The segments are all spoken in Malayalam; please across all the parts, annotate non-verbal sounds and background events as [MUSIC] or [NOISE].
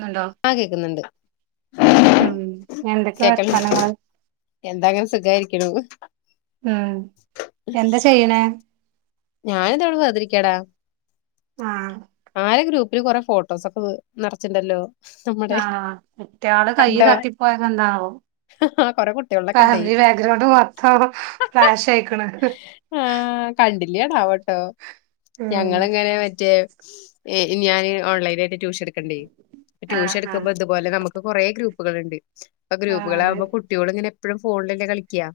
ന്നുണ്ടോ ആഹ് കേക്ക്ന്ന്ണ്ട് ഉം എന്തൊക്കെ കേക്കണ് വർത്താനങ്ങള് എന്താ അങ്ങനെ സുഖായിരിക്കണു ഉം എന്താ ചെയ്യ്ണേ ഞാന്‌താവ്ടെ വെർതെരിയ്ക്കാടാ ആഹ് ആരാ ഗ്രൂപ്പില് കൊറേ ഫോട്ടോസൊക്ക് നറച്ച്ണ്ടല്ലോ ആഹ് കുട്ട്യാള് കയ്യ് തട്ടിപ്പോയതെന്താണാവോ ആഹ് കൊറെ കുട്ട്യോള് ഫാമിലി ബേഗ്രൗണ്ട് മൊത്തം ഫ്ലാഷായ്ക്ക്ണ് ആഹ് കണ്ടിൽ താവട്ടോ ഉം ഞങ്ങള്ങ്ങെനെ മറ്റേ ഇ ഞാന് ഓൺലൈനായ്ട്ട് ട്യൂഷൻട്ക്ക്ണ്ടെ ആഹ് ആഹ് ട്യൂഷൻട്ക്കുമ്പം ഇത്പോലെ നമുക്ക് കാെറേ ഗ്രൂപ്പ്കള്ണ്ട് ഇപ്പ ആഹ് അതെ ഗ്രൂപ്പ്കളാവുമ്പം കുട്ട്യോള്ങ്ങെനെ എപ്പഴും ഫോൺലല്ലെ കളിയ്ക്കാ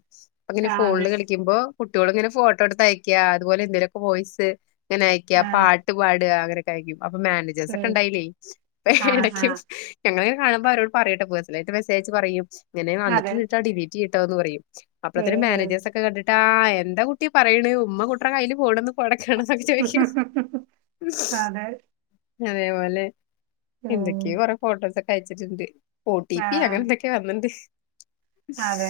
പ്പങ്ങെനെ ആഹ് അതെ ഫോൺല് കളി ക്ക്മ്പോ കുട്ട്യോള്ങ്ങെനെ ഫോട്ടോട്ത്തയക്ക്യാ അതുപോലെ എന്തേലൊക്കെ വോയ്സ് ങ്ങെനെ അയക്ക്യാ ആഹ് പാട്ട് പാടാ അങ്ങനൊക്കെ അയക്ക്യും അപ്പ മാനേ ഉം ജേസെക്കെണ്ടയ്ലെ ആഹ് പ്പേടെക്ക്യു ആഹ് ഞങ്ങള്ങ്ങെനെ കാണ്‌മ്പ അരോട് പറയുംട്ട പേഴ്സണലായിട്ട് മെസ്സേജയച്ച് പറയും ഇങ്ങെനെ അതെ വന്ന്ട്ട്ണ്ട്ട്ടാ ഡിലീറ്റെയ്തോന്ന് പറയും അപ്പ്ളെത്തേനും ഉം മേനേജേഴ്സാെക്കെ കണ്ടിട്ട് ആഹ് എന്ത കുട്ടി പറയ്ണേ ഉമ്മ കുട്ട്ടെ കയ്യില് ഫോണ്ന്ന് പോടക്കാണെന്നൊക്കെ ചോയ്ക്കും ഉം അതെ അതേപോലെ ഉം എന്തൊക്കെയോ കൊറേ ഫോട്ടോസൊക്കെ അയച്ചിട്ട്ണ്ട് ഓ ടി പി ആഹ് അങ്ങെനെന്തെക്കേ വന്ന്ണ്ട് അതെ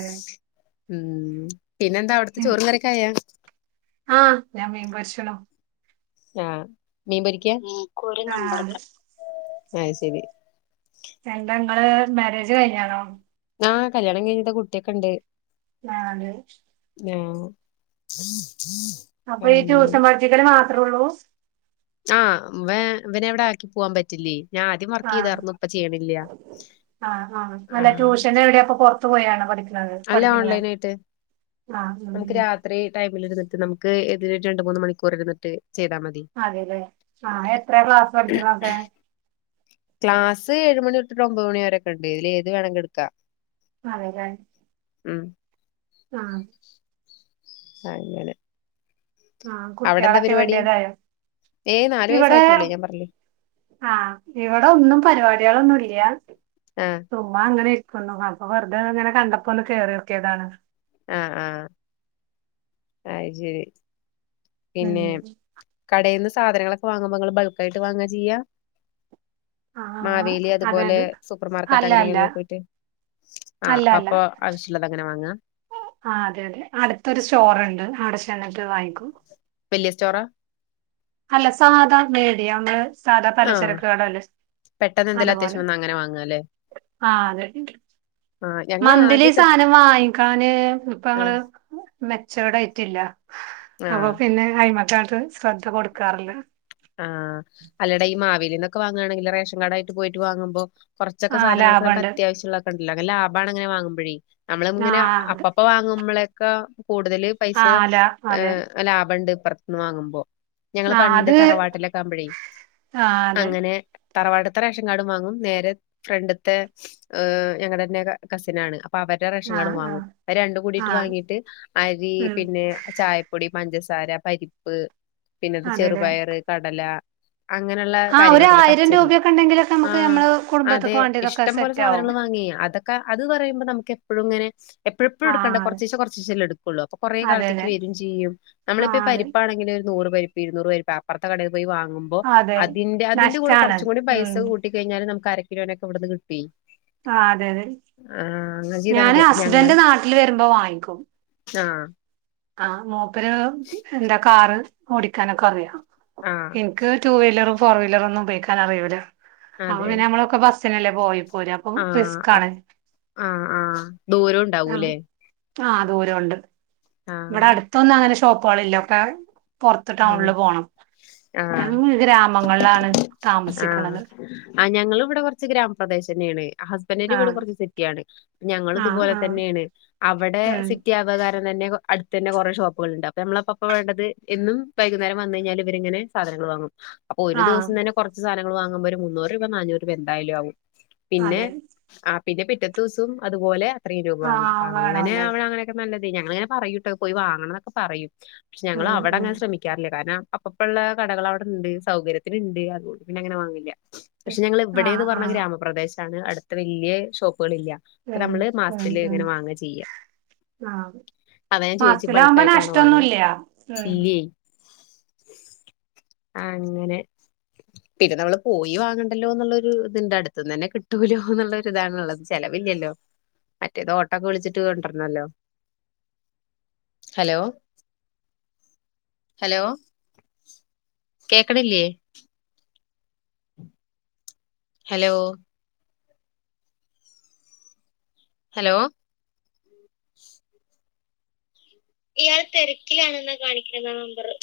ഉം പിന്നെന്താ അവ്ട്ത്തെ ചോറും കറ്യൊക്കായാ ആഹ് ഞാൻ മീൻപൊര്ച്ച്ലു ആഹ് മീൻ പൊരിയ്ക്കാ ക്കൊര് ആഹ് നമ്പറ്ക്കാ അയ് ശെരി എന്ത ഇങ്ങെള് മേരേജ് കയ്ഞ്ഞാണോ ആഹ് കല്യാണം കയ്ഞ്ഞ്ത കുട്ട്യാെക്കെണ്ട് നാല് ആഹ് അപ്പ ഈ ആഹ് റ്റൂഷൻ പഠിപ്പിക്കെല് മാത്രാെള്ളൂ ആഹ് വേ ഇവനെ ഇവിടെ ആക്കി പോവാം പറ്റില്ല്യേ ആഹ് ആഹ് ആഹ് അല്ല ടൂഷനെവിടെ അപ്പൊ പൊറത്ത് പോയാണൊ പഠി അല്ല ഓൺലൈനായ്ട്ട് ആഹ് ഉം നമുക്ക് ഉം രാത്രി ടൈമ്‌ല്ര്ന്നിട്ട് നമു ക്ക് ഇത് രണ്ട് മൂന്ന് മണിക്കൂറിര്ന്ന്ട്ട് ചെയ്താ മ അതേലേ ആഹ് എത്രേ ക്ലാസ് പഠിച്ച്ണാെക്കെ ക്ലാസ് ഏഴുമണി തൊട്ടിട്ട് ഒമ്പത് മണിവരെക്ക്ണ്ട് അയ്ല് ഏത് വേണെങ്കി എട്ക്കാ അതേലെ ഉം ആഹ് അങ്ങെനെ ആഹ് കുട്ട്യാളാെക്കെ വല്ല്യേതായോ ഏയ് ഇവെടേ വയസ്സായിട്ടുള്ളൂ ഞാൻ പറഞ്ഞില്ലേ. ആഹ് ഇവെടെ ഒന്നും പരിപാട്യേളൊന്നുംല്ല്യാ ഏഹ് ചുമ്മാ അങ്ങനെ ഇര്ക്ക്ണതാ അപ്പൊ വെറുതെ ഇങ്ങനെ കണ്ടപ്പോ ഒന്ന് കേറിയൊക്കിയതാണ് ആഹ് ആഹ് അയ് ശെരി ഉം പിന്നെ കടെന്ന് സാധനങ്ങളൊക്കെ വാങ്ങുമ്പോ ങ്ങള് ബൾക്ക് ആയിട്ട് വാങ്ങ ചെയ്യാ ആഹ് മാവേലി അതുപോലെ അതായത് സൂപ്പർ മാർക്കറ്റ് അല്ല അല്ല അങ്ങനിങ്ങനി ഒക്കെ പോയിട്ട് ആഹ് അല്ല അല്ല അപ്പൊ ആവ്ശ്യള്ളതങ്ങനെ മാങ്ങാ ആഹ് അതെ അതെ അടുത്തൊരു സ്റ്റോറുണ്ട് അവിടെ ചെന്നിട്ട് വാങ്ങിക്കും വല്ല്യേ സ്റ്റോറ അല്ല സാധാ മിടിയം അമ്മള് സാധാ ആഹ് പലച്ചെരക്ക് കടല്ലേ പെട്ടെന്ന് എന്തെലും അതുപോലെ അത്യാവശ്യം വന്നാ അങ്ങനെ വാങ്ങാല്ലേ? ആഹ് അതെ ആഹ് ഞങ്ങള് മന്ത്ലി ആദ്യൊക്കെ സാനം വാങ്ങിക്കാന് ഇപ്പ അമ്മള് ആഹ് മെച്ചോർഡ് ആയിട്ടില്ല അപ്പൊ ആഹ് പിന്നെ അയ്മക്കങ്ങട്ട് ശ്രദ്ധ കൊട്ക്കാറില്ല ആഹ് അല്ലട ഈ മാവേലിന്നൊക്കെ വാങ്ങാണെങ്കില് റേഷൻ കാഡ് ആയിട്ട് പോയിട്ട് വാങ്ങുമ്പോ കൊറച്ചൊക്കെ ആഹ് സാധനങ്ങൾക്ക് ഞമ്മക്ക് ലാഭണ്ട് അത്യാവിശ്യള്ളക്കണ്ടല്ലോ നല്ല ലാഭാണ് അങ്ങനെ വാങ്ങുമ്പഴേയ് നമ്മള് ഇങ്ങനെ ആഹ് അപ്പ അത് പ്പം അപ്പ വാങ്ങുമ്പോളൊക്കാ കൂടുതൽ പൈസ ആഹ് ലാ അതെ ഏഹ് ലാഭണ്ട് ഇപ്പറ്ത്ത്ന്ന് വാങ്ങുമ്പോ ഞങ്ങള് ആഹ് പണ്ട് അത് തറവാട്ടിലൊക്കെ ആവുമ്പഴേ ആഹ് അതെ അങ്ങനെ തറവാട്ത്തെ റേഷൻ കാഡും വാങ്ങും നേരെ ഫ്രണ്ട്ത്തെ ഏഹ് ഞങ്ങടന്നെ കസിനാണ് അപ്പ അവരെ അവര റേഷൻ കാഡും ആഹ് വാങ്ങും ആഹ് അഹ് രണ്ടും കൂടിട്ട് ആഹ് വാങ്ങിട്ട് അരി ഉം പിന്നെ ചായപ്പൊ ചായപ്പൊടി പഞ്ചസാര പരിപ്പ് പിന്നെ അതെല്ലേ ചെറുപയറ് കടല അങ്ങനെള്ള ആഹ് ഒരു കാര്യങ്ങളൊക്കല്ലേ ആയിരം പച്ചരി രൂപയൊക്കെ ഉണ്ടെങ്കിലൊക്കെ നമുക്ക് ആഹ് നമ്മള് അതെ കുടുംബത്ത്ക്ക് വേണ്ടിയതൊക്കെ ഇഷ്ടം പോലെ സെറ്റ് ആവും സാധനങ്ങൾ വാങ്ങേയ് അതക്ക അതക്കാ അത് പറയുമ്പോ നമ്മക്ക് എപ്പഴും ഇങ്ങനെ എപ്പഴെപ്പഴും എട്ക്കണ്ട ആഹ് കൊറച്ചിച്ചെ കൊർച്ചീച്ചെല്ലേ എടുക്കുള്ളൂ അപ്പൊ കൊറെ അതെ അതെ കാലത്തേക്ക് അതെ വരും ചെയ്യും നമ്മളിപ്പോ ഈ ആഹ് അതെ പരിപ്പാണെങ്കില് ഒരു നൂറ് പരിപ്പ് ഇരുന്നൂറ് പരിപ്പ് അപ്പറത്തെ കടേ പോയി വാങ്ങും വാങ്ങുമ്പോ അതെ അതിന്റെ അതിന്റെ കൂടെ നഷ്ടാണ് കുറച്ചു കൂടി ഉം പൈസ കൂട്ടിക്കഴിഞ്ഞാല് നമ്മുക്ക് അരക്കിലോനൊക്കെ ഇവിട്ന്ന് കിട്ടും ആഹ് അതെ അതെ ആഹ് അങ്ങനെ ചെയ്താൽ ഞാന് മതി അപ്പൊ ഞങ്ങൾ ഹസ്ബൻറ് നാട്ടിൽ വരുമ്പോ വാങ്ങിക്കും ആഹ് ആഹ് മൂപ്പര് എന്താ കാറ് ഓടിക്കാനൊക്കെ അറിയ ആഹ് ഇന്ക്ക് ടുവീലറും ഫോർ വീലറും ഒന്നും ഉപയോഗിക്കാൻ അറിയൂല അപ്പൊ അതെ പിന്നെ നമ്മളൊക്കെ ബസ്സിനല്ലേ പോല് പോലാപ്പൊ ആഹ് റിസ്ക് ആണ് ആഹ് ആഹ് ദൂരം ആഹ് ഉണ്ടാവൂലേ ആഹ് ദൂരോണ്ട് ഇവിടെ ആഹ് അടുത്തൊന്നും അങ്ങനെ ഷോപ്പാളില്ല ഒക്കെ പൊറത്ത് ആഹ് ടൗണില് പോണം ആഹ് ഞങ്ങൾ ഗ്രാമങ്ങളിലാണ് ആഹ് താമസിക്ക്ണത് ആഹ് ഞങ്ങളും ഇവിടെ കുറച്ച് ഗ്രാമപ്രദേശംന്നെണ് ആഹ് ഹസ്ബന്റിന്റെ വീട് ആഹ് കൊറ്ച്ച് സിറ്റിയാണ് ഞങ്ങളും ആഹ് ഇതുപോലെ ആഹ് തന്നെണ് അവിടെ ഉം സിറ്റി ആവന്നറിണെന്നെ അട് തന്നെ കൊറെ ഷോപ്പുകള്ണ്ട് അപ്പൊ നമ്മളപ്പപ്പ വേണ്ടത് എന്നും വൈകുന്നേരം വന്ന് കയിഞ്ഞാൽ ഇവരിങ്ങനെ സാധനങ്ങൾ വാങ്ങും അപ്പൊ ഒരു ആഹ് ദിവസം തന്നെ കുറച്ച് സാധങ്ങൾ വാങ്ങുമ്പോ ഒരു മുന്നൂറ് രൂപ നാന്നൂറ് രൂപ എന്തായാലും ആവും പിന്നെ അതെ ആഹ് പിന്നെ പിറ്റത്തെ ദിവസും അതുപോലെ അത്രയും രൂപ വാങ്ങ ആഹ് അപ്പൊ അങ്ങനെ വേണമല്ലോ അവട അങ്ങനെ എല്ലാറ്ക്കും നല്ലതേയ് ഞങ്ങളിങ്ങനെ പറയുട്ടോ പോയി വാങ്ങണംന്നൊക്കെ പറയും പക്ഷെ ഞങ്ങൾ ഉം അവടെ ഉം അങ്ങനെ ശ്രമിക്ക ശ്രമിക്കാറില്ല കാരണം അപ്പപ്പള്ള കടകൾ അവിടെണ്ട് സൗകര്യത്തിന്ണ്ട് അതുകൊണ്ട് പിന്നെ അങ്ങനെ വാങ്ങില്ല പക്ഷെ ഞങ്ങള് ആഹ് ഇവിടെന്ന് പറഞ്ഞ ആഹ് ഗ്രാമപ്രദേശാണ് അടുത്ത് വല്ല്യേ ഷോപ്പുകളില്ല്യ അപ്പ ഉം നമ്മള് ഉം മാസത്തില് ഉം ഇങ്ങനെ വാങ്ങ ചെയ്യ ആഹ് അതാ ഞാൻ ചോയ്ച്ച് ബൾക്ക് മാസത്തിലാവുമ്പോ ആയിട്ടാണോ വാങ്ങാന്ന് നഷ്ടൊന്നുല്ല ഉം ഇല്യയ്‌ ആഹ് അങ്ങനെ പിന്നെ നമ്മള് പോയി വാങ്ങണ്ടല്ലോ എന്നുള്ളരു ഇത്ണ്ട് അട്ത്ത്ന്നന്നെ കിട്ടൂലോ ന്ന്ള്ള ഇതാണുള്ളത്. ചെലവില്ലല്ലോ മറ്റേത് ഓട്ടൊക്കെ വിളിച്ചിട്ട് കൊണ്ടര്നല്ലോ. ഹലോ ഹലോ കേക്ക്ണില്ല്യേ? ഹലോ ഹലോ [INAUDIBLE] ഇയാൾ തെരക്കിലാണെന്നാ കാണിക്ക്ന്നാ നമ്പറ്.